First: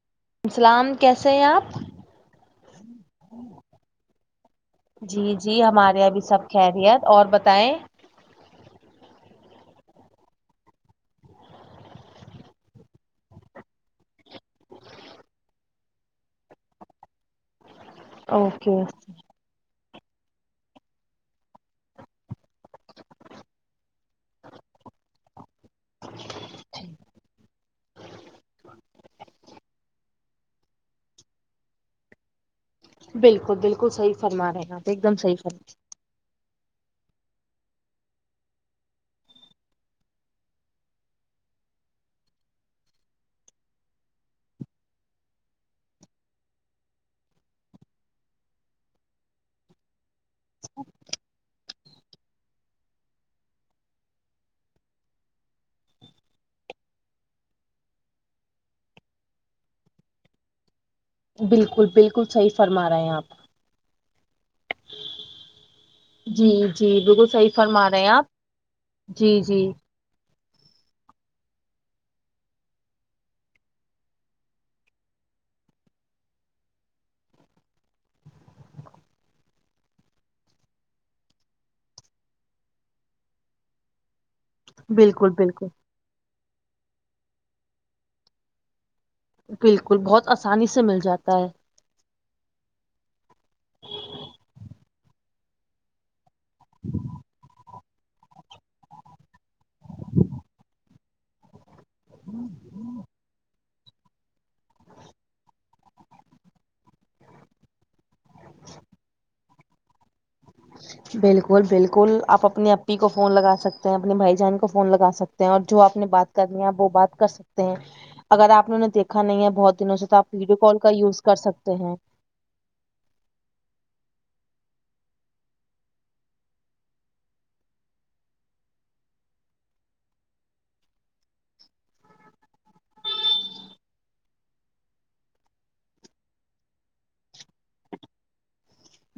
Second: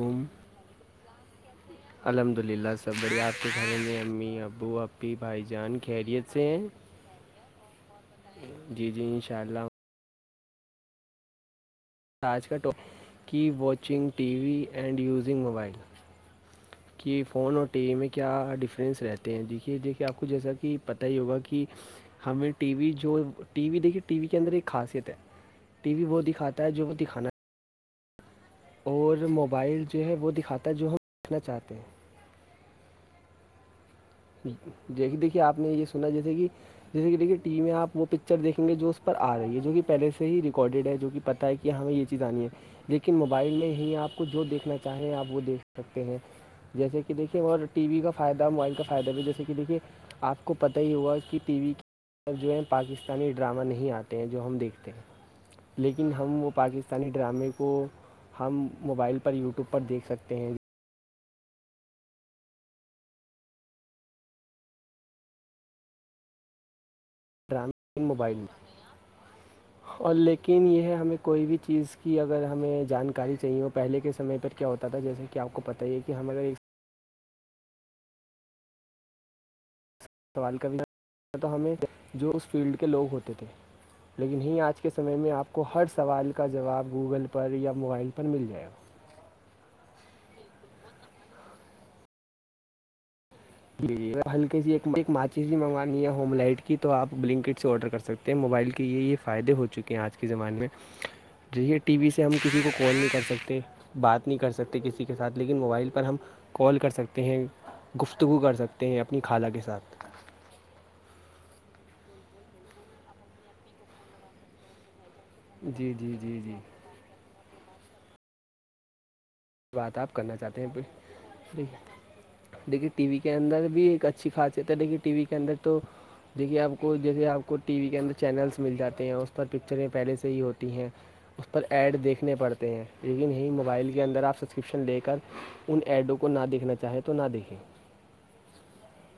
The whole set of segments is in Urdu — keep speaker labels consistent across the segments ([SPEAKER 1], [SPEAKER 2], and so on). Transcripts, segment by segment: [SPEAKER 1] وم
[SPEAKER 2] السلام کیسے ہیں آپ-
[SPEAKER 1] الحمد للہ سب بڑھیا آپ کے گھروں میں امی ابو ای
[SPEAKER 2] جی
[SPEAKER 1] بھائی
[SPEAKER 2] جی
[SPEAKER 1] جان
[SPEAKER 2] ہمارے یہاں بھی
[SPEAKER 1] خیریت
[SPEAKER 2] سب
[SPEAKER 1] سے ہیں
[SPEAKER 2] خیریت اور بتائیں
[SPEAKER 1] جی جی ان شاء اللہ تاج کا ٹپ کی watching T V and using mobile کہ فون اور ٹی وی میں کیا
[SPEAKER 2] اوکے
[SPEAKER 1] ڈفرینس رہتے ہیں دیکھیے دیک کہ آپ کو جیسا کہ پتہ ہی ہوگا کہ ہمیں ٹی وی جو ٹی وی دیکھیے ٹی وی کے اندر ایک خاصیت ہے ٹی وی وہ دکھاتا ہے جو وہ دکھانا ہے اور موبائل جو ہے وہ دکھاتا ہے جو ہم دیکھنا چاہتے ہیں
[SPEAKER 2] بالکل بالکل صحی فرماے ہیں آپ ایک
[SPEAKER 1] دیکھیے
[SPEAKER 2] دمح
[SPEAKER 1] دیکھیے آپ
[SPEAKER 2] فرما
[SPEAKER 1] نے یہ سنا جسے کہ جیسے کہ دیکے ٹی وی میں آپ وہ پکچر دیکھیں گے جو اس پر آ رہی ہے جو کہ پہلے ہی ریکارڈیڈ ہے جو کہ پ کہ ہمیں یہ چیز آنی ہے لیکن موبائل میں ہی آپ کو جو دیکھنا چاہے آپ وہ دیکھ سکتے ہیں جیسے کہ دیکھیے اور ٹی وی کا فائدہ موبائل کا فائدے میں جیسے کہ دیکھیے آپ کو پتہ ہی ہوا کہ ٹی وی ا جو ہے پاکستانی ڈرامہ نہیں آتے ہیں جو ہم دیکھتے ہیں لیکن ہم وہ پاکستانی ڈرامے کو ہم موبائل پر یوٹیوب پر دیکھ سکتے ہیں
[SPEAKER 2] بالکل بالکل صحیح فرما رہے ہیں آپ جی جی بالکل صحیح
[SPEAKER 1] ڈرام
[SPEAKER 2] فرما رہے ہیں آپ
[SPEAKER 1] موبائل میں
[SPEAKER 2] جی جی
[SPEAKER 1] اور لیکن یہ ہے ہمیں کوئی بھی چیز کی اگر ہمیں جانکاری چاہیے وہ پہلے کے سمعے پر کیا ہوتا تھا جیسے کیا آپ کو پت ہی ہے کہ ہمارا ایک سوال کا بھیھی تو ہمیں جو اس فیلڈ کے لوگ ہوتے تھے لیکن یہ آج کے سمے
[SPEAKER 2] بالکل
[SPEAKER 1] میں آپ کو
[SPEAKER 2] بالکل
[SPEAKER 1] ہر سوال کا جواب گوگل پر یا موبائل پر مل جائے گا
[SPEAKER 2] بالکل بہت آسانی سے مل جاتا ہے
[SPEAKER 1] جی جی ہلک سی ایک ماچی سی منگوانی ہے ہوم لائٹ کی تو آپ بلنکٹ سے آرڈر کر سکتے موبائل کے یہ یہ فائدے ہو چکے ہیں آج کے زمانے میں ج یہ ٹی وی سے ہم کسی کو کال نہیں کر سکتے بات نہیں کر سکتے کسی کے ساتھ لیکن موبائل پر ہم کال کر سکتے ہیں گفتگو کر سکتے ہیں اپنی خالہ کے ساتھ
[SPEAKER 2] بالکل بالکل آپ اپنی اپی کو فون لگ سکتے ہیں اپنے بھائی جان کو فون لگا سکتے اور جو
[SPEAKER 1] جی
[SPEAKER 2] آپ نے
[SPEAKER 1] جی
[SPEAKER 2] بات
[SPEAKER 1] جی جی
[SPEAKER 2] کرنی ہے وہ بات کر سکتے ہیں اگر آپ نےوں نے دیکھا نہیں ہے بہت دنوں
[SPEAKER 1] بات
[SPEAKER 2] سے تو آپ
[SPEAKER 1] کرنا
[SPEAKER 2] ویڈیو
[SPEAKER 1] چاہتے ہیں
[SPEAKER 2] کال کا یوز کر
[SPEAKER 1] پھر
[SPEAKER 2] سکتے ہیں
[SPEAKER 1] دیکھیے ٹی وی کے اندر بھی ایک اچھی خاصیت ہے دیکھیے ٹی وی کے اندر تو دیکھیے آپ کو جیسے آپ کو ٹی وی کے اندر چینلس مل جاتے ہیں اس پر پکچریں پہلے سے ہی ہوتی ہیں اس پر ایڈ دیکھنے پڑتے ہیں لیکن یہی موبائل کے اندر آپ کرپشن لے کر ان ایڈوں کو نہ دیکھنا چاہے تو نہ دیکھیں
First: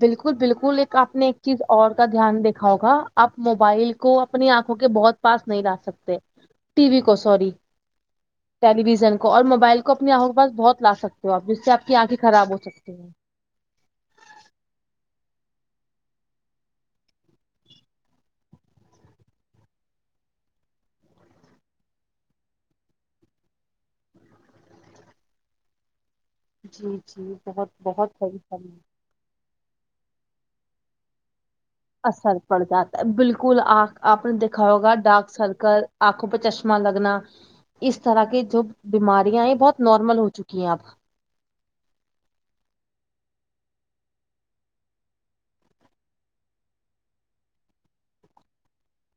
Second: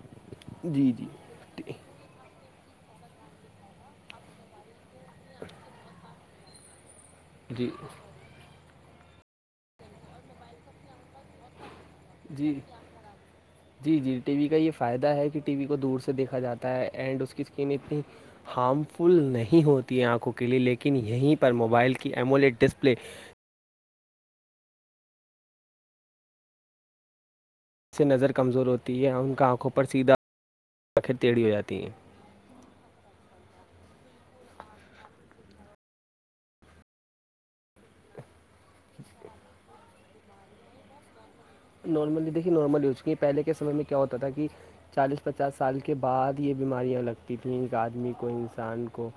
[SPEAKER 2] بالکل بالکل
[SPEAKER 1] جی
[SPEAKER 2] ایک
[SPEAKER 1] جی
[SPEAKER 2] آپ نے چیز اور کا دھیان دیکھا ہوگا آپ موبائل کو اپنی آنکھوں کے بہت پاس نہیں لا سکتے ٹی وی کو سوری
[SPEAKER 1] جی
[SPEAKER 2] ٹیلی ویژن کو اور موبائل کو اپنی آنکھوں کے پاس بہت ل سکتے ہو آپ جس سے آپ کی آنکھیں خراب ہو
[SPEAKER 1] جی
[SPEAKER 2] سکتی ہیں
[SPEAKER 1] جی جی ٹی وی کا یہ فائدہ ہے کہ ٹی وی کو دور سے دیکھا جاتا ہے اینڈ اس کی اسکرین اتنی ہارم فل نہیں ہوتی ہے آنکھوں کے لیے لیکن یہیں پر موبائل کی ایمولیٹ ڈسپلے
[SPEAKER 2] جی جی بہت
[SPEAKER 1] سے
[SPEAKER 2] بہت
[SPEAKER 1] نظر
[SPEAKER 2] صحیح
[SPEAKER 1] کمزور
[SPEAKER 2] فرمایا
[SPEAKER 1] ہوتی ہے اور ان کا آنکھوں پر سیدھا آخر ٹیڑھی ہو جاتی ہیں
[SPEAKER 2] اثر پڑ جاتا ہے بالکل آ آپ نے دیکھا ہوگا ڈارک سرکل آنکھوں پہ چشمہ لگنا اس طرح کی جو بیماریاں ہیں بہت نارمل ہو چکی ہیں اب
[SPEAKER 1] نارملی دیکھیے نارمل یوج کی پہلے کے سمے میں کیا ہوتا تھا کہ چالیس پچاس سال کے بعد یہ بیماریاں لگتی تھیں ایک آدمی کو انسان کو-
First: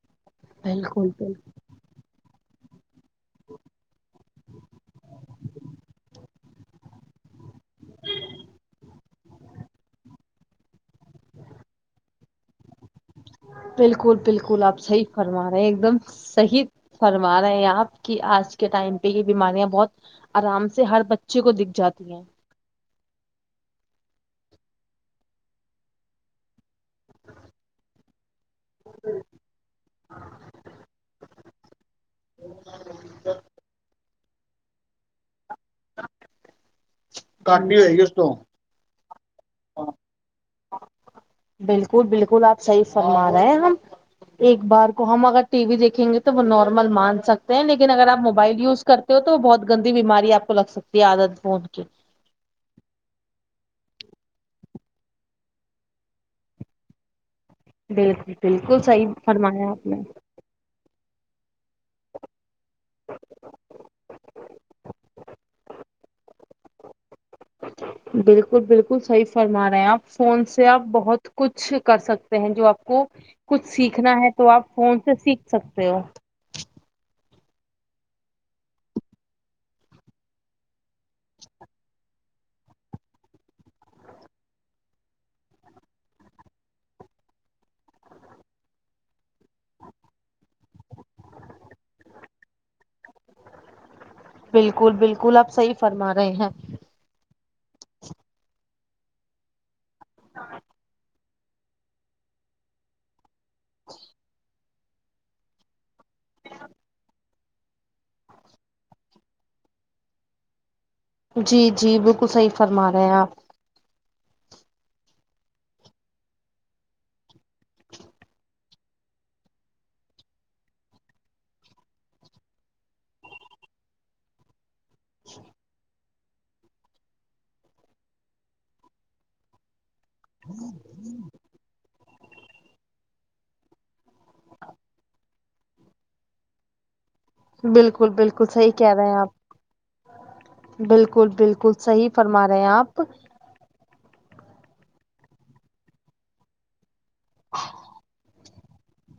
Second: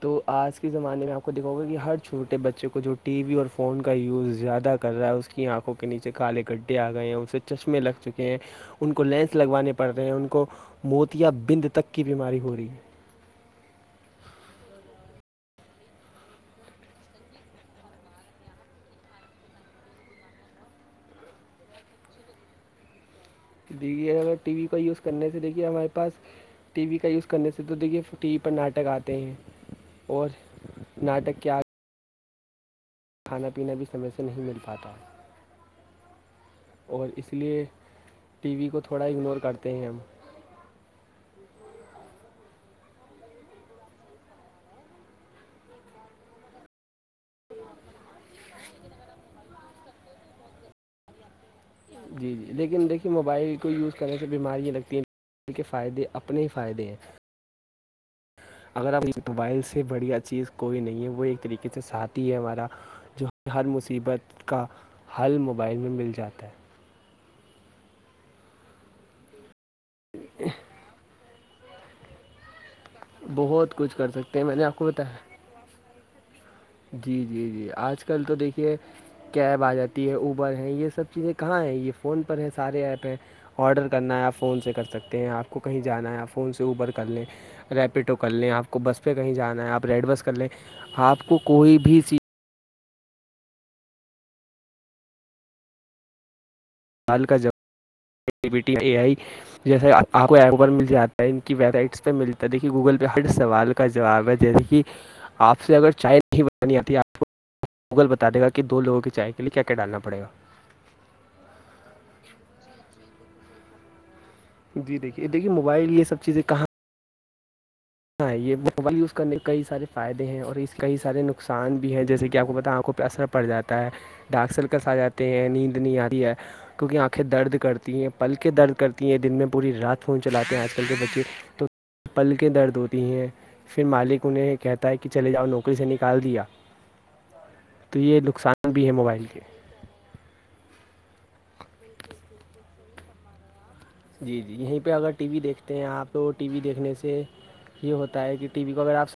[SPEAKER 1] تو آج کے
[SPEAKER 2] بالکل
[SPEAKER 1] زمانے میں آپ
[SPEAKER 2] بالکل
[SPEAKER 1] کو دکھاؤ گا کہ ہر چھوٹے بچے کو جو- ٹی وی اور فون کا یوز زیادہ کر رہا ہے اس کی آنکھوں کے نیچے کالے گڈھے آ گئے ہیں اسے- چشمے لگ چکے ہیں ان کو لینس لگوانے پڑ رہے ہیں ان کو- کو موت یا بند تک کی بیماری ہو رہی ہے-
[SPEAKER 2] بالکل بالکل آپ صحیح فرما رہے ہیں ایک دم- صحی فرما رہے ہیں آپ کی آج کے ٹائم پہ یہ بیماریاں بہت- آرام سے ہر بچے کو دکھ جاتی ہیں-
[SPEAKER 1] دیے اگر ٹی وی کو یوز کرنے سے دیکھیے ہمارے پاس- ٹی وی کا یوز کرنے سے تو دیکھیے ٹی وی پر ناٹک آتے ہیں اور ناٹک کیا-
[SPEAKER 2] [inaudible]
[SPEAKER 1] کھانا پینا بھی سمے سے نہیں مل پاتا- اور اس لیے
[SPEAKER 2] کاٹنی رہے گی اس کو
[SPEAKER 1] ٹی وی کو تھوڑا اگنور کرتے ہیں ہم-
[SPEAKER 2] بالکل- بالکل آپ صحیح فرما رہے ہیں ہم- ایک بار کو ہم اگر ٹی وی دیکھیں گے تو وہ نارمل مان سکتے ہیں لیکن اگر آپ موبائل یوز کرتے- ہو تو وہ بہت گندی بیماری آ کو لگ سکتی ہے عادت پونچ کی-
[SPEAKER 1] جی- جی لیکن دیکھیے موبائل کو یوز کرنے سے بیماریاں لگتی ہیں- ب کے فائدے اپنے ہی فائدے ہیں-
[SPEAKER 2] بالکل- بالکل
[SPEAKER 1] اگر اب
[SPEAKER 2] صحیح
[SPEAKER 1] موبائل
[SPEAKER 2] فرمایا
[SPEAKER 1] سے
[SPEAKER 2] آپ نے
[SPEAKER 1] بڑھیا چیز کوئی نہیں ہے وہ ایک طریقے سے ساتھی ہے ہمارا- جو ہر مصیبت کا حل موبائل میں مل جاتا ہے-
[SPEAKER 2] بالکل- بالکل صحیح فرما رہے ہیں آپ فون سے آپ بہت کچھ کر سکتے- جو آپ کو کچھ
[SPEAKER 1] بہت کر
[SPEAKER 2] سیکھنا ہے
[SPEAKER 1] سکتے ہیں
[SPEAKER 2] تو
[SPEAKER 1] میں
[SPEAKER 2] آپ
[SPEAKER 1] نے کو
[SPEAKER 2] فون سے
[SPEAKER 1] بتایا
[SPEAKER 2] سیکھ سکتے ہو-
[SPEAKER 1] جی- جی- جی آج کل تو دیکھیے- کیب آ جاتی ہے اوبر ہیں یہ سب چیزیں کہاں ہیں یہ فون پر ہیں سارے ایپ ہیں آرڈر کرنا ہے پ فون سے کر سکتے ہیں آپ کو کہیں جانا ہے آپ فون سے اوبر کر لیں- ریپڈو کر لیں آپ کو بس پہ کہیں جانا ہے آپ ریڈ بس کر لیں آپ کو کوئی بھی چیز-
[SPEAKER 2] بالکل- بالکل آپ صحیح فرما رہے ہیں-
[SPEAKER 1] سال کا جب ای بیی ٹی اے آئی جیسے آپ کو ایپ پر مل جاتا ہے ان کی ویب سائٹسہ ملتا ہےیکے گوگل پہ- ہر سوال کا جواب ہے جیسے کہ آپ سے اگر چائے نہیں بنانی آتی آپ کو- گوگل بتا دے گا کہ دو لوگوں کی چائے کے لئے کیا کیا ڈالنا پڑے گا-
[SPEAKER 2] جی- جی بالکل صحیح فرما رہے ہیں آپ-
[SPEAKER 1] جی, دیکھیے- دیکھیے موبائل یہ سب چیزیں کہاں- ہاں یہ موبائل یوزنے کے کئی سارے فائد ہیں اور اس کئی سارے نقصان بھی ہیں جیسے کہ آپ کو بتا آنکھوں پہ اثر- پڑ جاتا ہے ڈاک سلکس آ جاتے ہیں نیند نہیں آتی ہے- کیونکہ آنکھیں درد کرتی ہیں پل کےیں درد کرتی ہیں دن میں پوری رات- فون چلاتے ہیں آج کل کے بچے تو پل کےیں درد ہوتے- ہیں پھر مالک انہیں کہتا ہے کہ چلے جاؤ نوکری سے نکال دیا- تو
[SPEAKER 2] بالکل-
[SPEAKER 1] یہ
[SPEAKER 2] بالکل
[SPEAKER 1] نقصان
[SPEAKER 2] صحیح
[SPEAKER 1] بھی ہے
[SPEAKER 2] کہہ رہے ہیں
[SPEAKER 1] موبائل کے
[SPEAKER 2] آپ- بالکل- بالکل صحی فرما رہے ہیں آپ
[SPEAKER 1] جی- جی یہیں پہ اگر ٹی وی دیکھتے ہیں آپ- تو ٹی وی دیکھنے سے یہ ہوتا ہے کہ ٹی وی کو اگر آپ س-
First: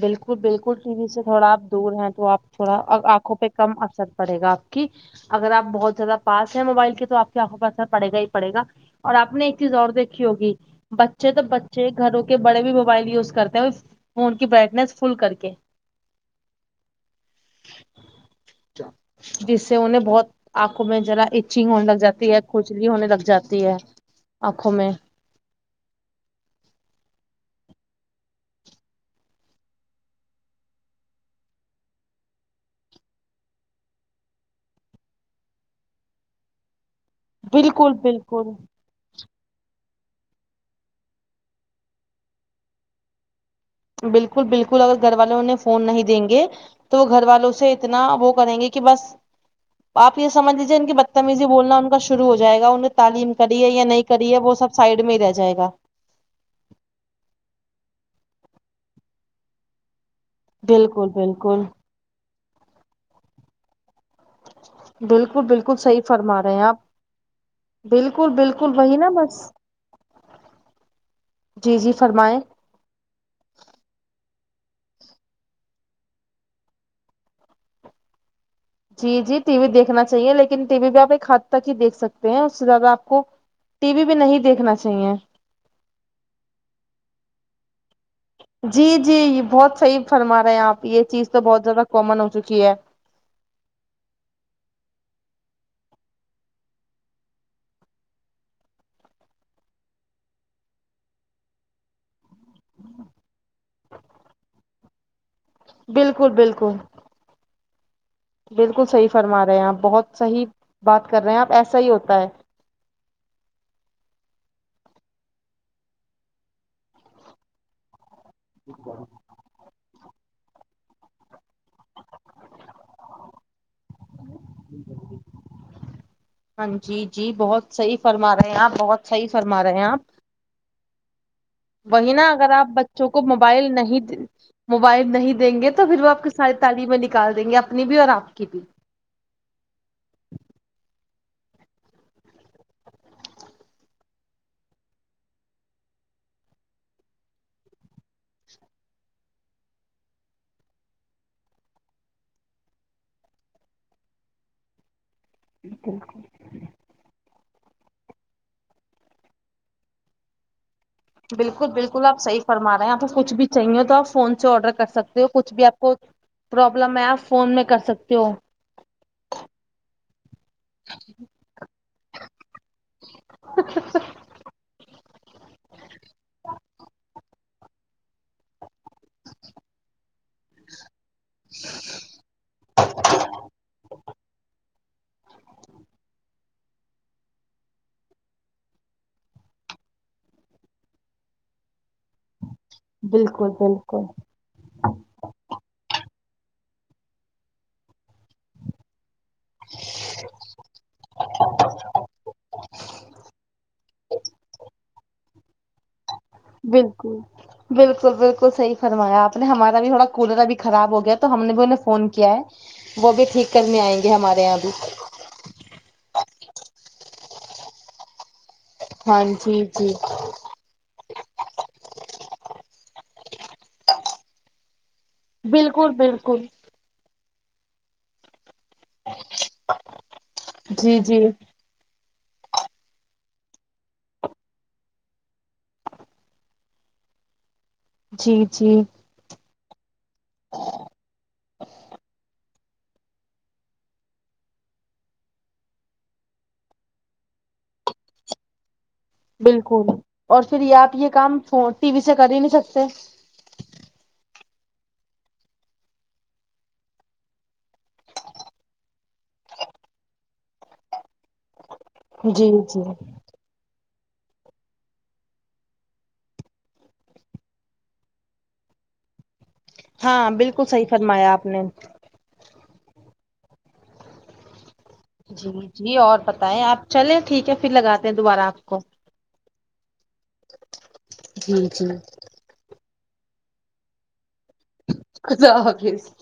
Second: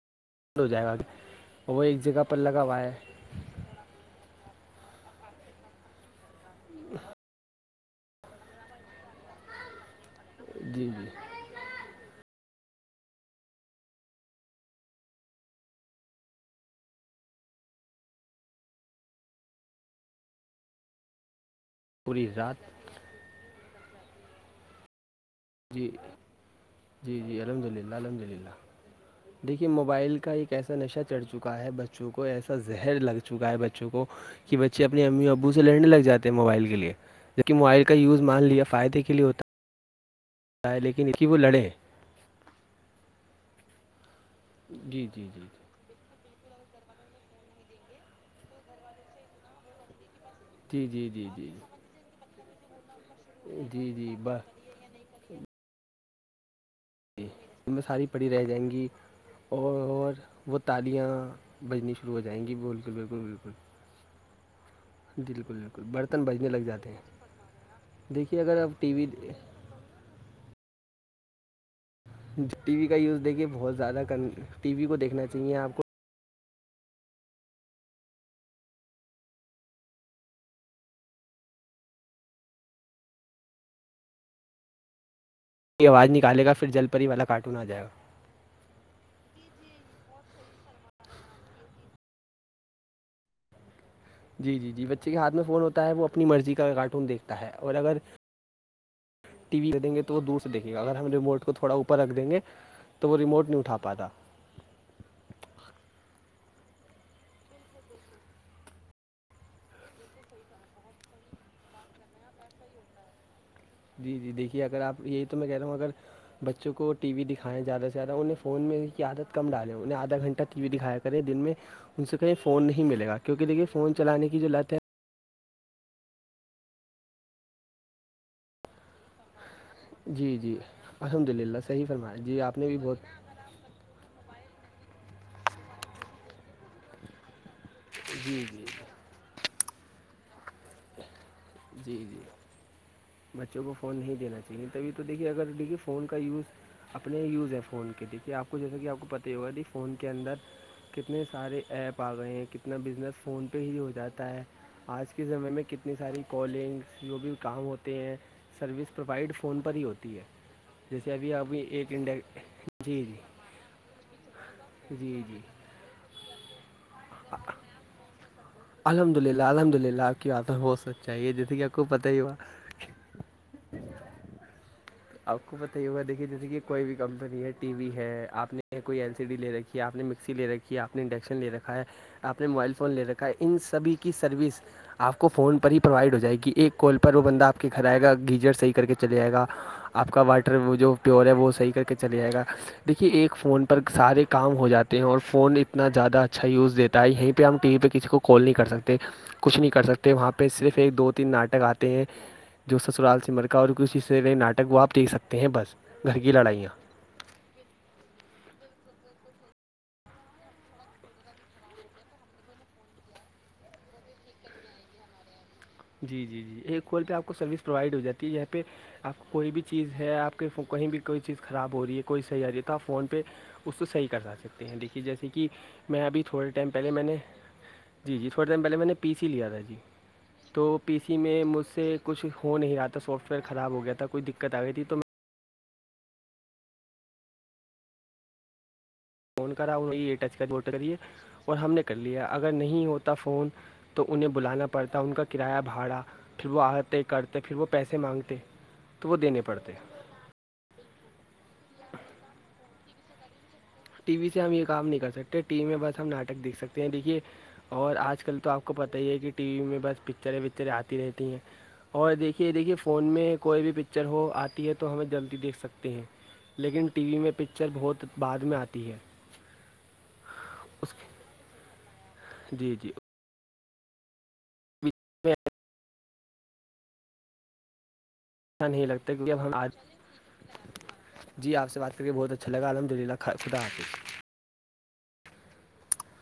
[SPEAKER 2] بالکل-
[SPEAKER 1] ہو
[SPEAKER 2] بالکل
[SPEAKER 1] جائے
[SPEAKER 2] ٹی
[SPEAKER 1] گا
[SPEAKER 2] وی سے تھوڑا آپ
[SPEAKER 1] وہ
[SPEAKER 2] دور
[SPEAKER 1] ایک
[SPEAKER 2] ہیں
[SPEAKER 1] جگہ
[SPEAKER 2] تو
[SPEAKER 1] پر
[SPEAKER 2] آپ
[SPEAKER 1] لگا ہوا
[SPEAKER 2] تھوڑا
[SPEAKER 1] ہے
[SPEAKER 2] آنکھوں پہ- کم اثر پڑے گا آپ کی اگر آپ بہت زیادہ- پاس ہے موبائل کے تو آپ آنکھوں پاسر پڑے گا ہی پڑے گا اور آپ ایک چیز اور دیکھ- ہوگی
[SPEAKER 1] جی جی
[SPEAKER 2] بچے تو بچے گھروں کے بڑے بھی موبائل یوز کرتے ہیں- فون برائٹنیس فل کر کے جس سے انیں بہت آنکھوں میں ذرا- چھیگ ہونے لگ
[SPEAKER 1] پوری
[SPEAKER 2] جاتی ہے
[SPEAKER 1] رات
[SPEAKER 2] کھچلی ہونے لگ جاتی ہے آنکھوں میں
[SPEAKER 1] جی جی جی الحمد للہ الحمد للہ دیکھیے موبائل کا ایک ایسا نشہ چڑھ چکا ہے بچوں کو ایسا زہر لگ چکا ہے بچوں کو بچے اپنے امی ابو سے لڑنے لگ جاتے موبائل کے لیے جب کہ موبائل
[SPEAKER 2] بالکل
[SPEAKER 1] کا یز مان
[SPEAKER 2] بالکل
[SPEAKER 1] لیا فائدے کے لیے ہوتا تا ہے لیکن استی وہ لڑیں
[SPEAKER 2] بالکل بالکل اگر
[SPEAKER 1] جی
[SPEAKER 2] گھر
[SPEAKER 1] جی
[SPEAKER 2] والوں
[SPEAKER 1] جی
[SPEAKER 2] نے فون نہیں دیں گے تو وہ گھر والوں سے اتنا وہ کریں گے کہ بس آپ یہ سمجھ لیجیے
[SPEAKER 1] جی
[SPEAKER 2] کی
[SPEAKER 1] جی جی
[SPEAKER 2] بتمیزی
[SPEAKER 1] جی
[SPEAKER 2] بولنا ان کا شرع ہو جائے گا انہ تعلیم کری ہے یا
[SPEAKER 1] جی
[SPEAKER 2] نہیں
[SPEAKER 1] جی
[SPEAKER 2] کری ہے
[SPEAKER 1] بس
[SPEAKER 2] وہ سب سائڈ میں ہی رہ جائے گا
[SPEAKER 1] ان میں ساری پڑھی رہ جائیں گی اور وہ تالیاں
[SPEAKER 2] بالکل بالکل
[SPEAKER 1] بجنی رو جائیں گی بول کے بالکل بالکل
[SPEAKER 2] بالکل بالکل صحی
[SPEAKER 1] برتن
[SPEAKER 2] فرما
[SPEAKER 1] بجنے
[SPEAKER 2] رہے
[SPEAKER 1] لگ
[SPEAKER 2] ہیں آپ
[SPEAKER 1] جاتے
[SPEAKER 2] بالکل
[SPEAKER 1] دیکھیے اگر
[SPEAKER 2] بالکل
[SPEAKER 1] آپ ٹی
[SPEAKER 2] وہی
[SPEAKER 1] وی
[SPEAKER 2] نا بس جی جی فرمائیں
[SPEAKER 1] ٹی وی کا یوز دیکھیے بہت زیادہ کر ٹی وی کو دیکھنا چاہیے آپ کو
[SPEAKER 2] جی جی ٹی وی دیکھنا چاہیے لیکن ٹی وی بھی آپ ایک حد تک ہی دیکھ سکتے ہیں اس سے زیادہ آپ کو ٹی وی بھی نہیں دیکھنا چاہیے
[SPEAKER 1] یہ آواز نکالے گا پھر جل پری ہی والا کارٹون آ جائے گا
[SPEAKER 2] جی جی یہ بہت صحیح فرما رہے ہیں آپ یہ چیز تو بہت زیادہ کامن ہو چکی ہے
[SPEAKER 1] جی جی جی بچے کے ہاتھ میں فون ہوتا ہے وہ اپنی مرضی کا کارٹون دیکھتا ہے اور اگر ٹی وی دیں گے تو وہ دور دیکھیں گا اگر ہم رموٹ کو تھوا اوپر رکھ دیں گے تو وہ ریموٹ نہیں اٹھا پاتا
[SPEAKER 2] بالکل بالکل بالکل صحیح فرما رہے ہیں آپ بہت صحیح بات کر رہے ہیں آپ ایسا ہی ہوتا ہے
[SPEAKER 1] جی جی دیکھیے اگر آپ یہی تو میں کہہ رہا ہوں اگر بچوں کو ٹی وی دکھائیں زیادہ سے زیادہ انہیں فون میں اس کی عادت کم ڈالیں انہیں آھا گھنٹہ ٹی وی دکھایا کرے دن میں ان سے کہیں فون نہیں ملے گا کیونکہ دیکھیے فون چلانے کی جو لت ہے
[SPEAKER 2] ہاں جی جی بہت صحیح فرما رہے آپ بہت صحیح فرما رہے ہیں آپ
[SPEAKER 1] جی جی الحمد للہ صحیح
[SPEAKER 2] وہی
[SPEAKER 1] فرمایا
[SPEAKER 2] نا
[SPEAKER 1] جی
[SPEAKER 2] اگر
[SPEAKER 1] نے
[SPEAKER 2] آپ
[SPEAKER 1] بھی بہت
[SPEAKER 2] بچوں کو موبائل نہیں موبائل نہیں دیں گے تو پھر وہ آپ کی ساری تعلیمیں نکال دیں گے آپ اپنی بھی اور آپ
[SPEAKER 1] جی
[SPEAKER 2] کی بھی
[SPEAKER 1] جی جی جی بچوں کو فون نہیں دینا چاہیے تبھی تو دیکھیے اگر دیکھیے فون کا یوز اپنے یوز ہیں فون کے دیکھیے آپ کو جیسا کہ آپ کو پت ہی ہوگا کہ فون کے اندر کتنے سارے ایپ آ گئے ہیں کتنا بزنس فون پہ ہی ہو جاتا ہے آج اس زمے میں کتنی ساری کالنگس جو بھی کام ہوتے ہیں سروس پرووائڈ فون پر ہی ہوتی ہے جیسے ابھی ابھی
[SPEAKER 2] بالکل
[SPEAKER 1] ایک
[SPEAKER 2] بالکل آپ
[SPEAKER 1] انڈیک
[SPEAKER 2] صحی فرماے ہیں آپ
[SPEAKER 1] جی جی
[SPEAKER 2] کچھ بھی چاہیے تو آپ فون سے آرڈر کر
[SPEAKER 1] جی
[SPEAKER 2] سکتے ہو
[SPEAKER 1] جی
[SPEAKER 2] کچھ بھی آپ کو پرابلم ہے آپ فون میں کر سکتے ہو
[SPEAKER 1] الحمد للہ الحمد للہ آپ کی عادت ہو سک چاہیے جیسے کہ آپ کو پتہ ہی ہوا
[SPEAKER 2] [inaudible]
[SPEAKER 1] آپ کو پت ہی ہوا دیکھیے جیسے کہ کوئی بھی کمپنی ہے ٹی وی ہے آ نے کوئی این سی ڈی لے رکھی آپ نے مکسی لے رکھی ہے آپ نے انڈکشن لے رکھا ہے آ نے موبائل فون لے رکھا ہے ان سبھی کی سروس آپ کو فون پر ہی پرووائڈ ہو جائے گی ایک کال پر وہ بندہ آپ کے گھر آئے گا گیزر صحیح کر کے چے جائے گا آپ کا واٹر وہ جو پیور ہے وہ صحیح کر کے چلے جائے گا دیکھیے ایک
[SPEAKER 2] بالکل
[SPEAKER 1] فون پر
[SPEAKER 2] بالکل
[SPEAKER 1] سارے کام ہو جاتے ہیں اور فون اتنا زیادہ اچھا یوز دیتا ہے یہیں پہ ہم ٹی وی پہ کسی کو کال نہیں کر سکتے کچھ نہیں کر سکتے وہاں پہ صرف ایک دو تین ناٹک آتے ہیں جو سسرال سمر کا اور کسی سے نئے ناٹک وہ آپ دیکھ سکتے ہیں بس گھر کی لڑائیاں
[SPEAKER 2] کو بالکل بالکل صحیح فرمایا آپ نے ہمارا بھی تھوڑا کولر ابھی خراب ہو گیا تو ہم نے بھی انہیں فون کیا ہے وہ بھی ٹھیک کرنے آئیں گے ہمارے یہاں بھی
[SPEAKER 1] جی جی جی ایک کال پہ آپ کو سروس پرووائڈ ہو جاتی ہے یہاں پہ
[SPEAKER 2] ہاں
[SPEAKER 1] آپ کوئی بھی
[SPEAKER 2] جی
[SPEAKER 1] چیز
[SPEAKER 2] جی
[SPEAKER 1] ہے آپ کہیں بھی کوئی چیز خراب ہو رہی ہے کوئی صحیح آ رہی ہے آپ فون پہ اس کو صحیح کروا سک ہیں دیکھیے جیسے کہ
[SPEAKER 2] بالکل
[SPEAKER 1] کہ میں ابھی
[SPEAKER 2] بالکل
[SPEAKER 1] تھوڑے ٹائم پہلے میں نے جی جی تھوڑے ٹائم پہلے میں نے پی سی لیا تھا جی تو پی
[SPEAKER 2] جی
[SPEAKER 1] سی
[SPEAKER 2] جی
[SPEAKER 1] میں مجھ سے کچھ ہو نہیں رہا تھا سافٹ ویئر خراب ہو گیا تھا کوئی دقت آ گئی تھی تو میں
[SPEAKER 2] جی جی
[SPEAKER 1] فون کرا انہوں یہ ا ٹچ کر وٹ کریے اور ہم نے کر لیا اگر نہیں ہوتا فون تو انہیں بلانا پڑتا ان کا کرایہ بھاڑا پھر وہ آتے کرتے پھر وہ پیسے مانگتے تو وہ دینے پڑتے
[SPEAKER 2] بالکل اور پھر یہ آپ یہ کام ٹی وی سے کر ہی نہیں سکتے
[SPEAKER 1] ٹی وی سے ہم یہ کام نہیں کر سکتے ٹی وی میں بس ہم ناٹک دیکھ سکتے ہیں دیکھیے اور آج کل تو آپ کو پتا ہی ہے کہ ٹی وی میں بس پکچریں وکچریں آتی رہتی ہیں اور دیکھیے
[SPEAKER 2] جی
[SPEAKER 1] دیکھیے
[SPEAKER 2] جی
[SPEAKER 1] فون میں کوئی بھی پکچر ہو آتی ہے تو ہمیں جلدی دیکھ سکتے ہیں لیکن ٹی وی میں پکچر بہت بعد میں آتی تی ہے
[SPEAKER 2] ہاں بالکل صحیح
[SPEAKER 1] اس
[SPEAKER 2] فرمایا آپ نے
[SPEAKER 1] جی جی میں
[SPEAKER 2] جی جی اور بتائیں آپ چلے ٹھیک ہے پھر لگاتے ہیں دوبارہ آپ
[SPEAKER 1] اچھا
[SPEAKER 2] کو
[SPEAKER 1] نہیں لگتا کیونکہ اب ہم جی آپ سے بات کریں بہت اچھا [unintelligible]
[SPEAKER 2] خدا حافظ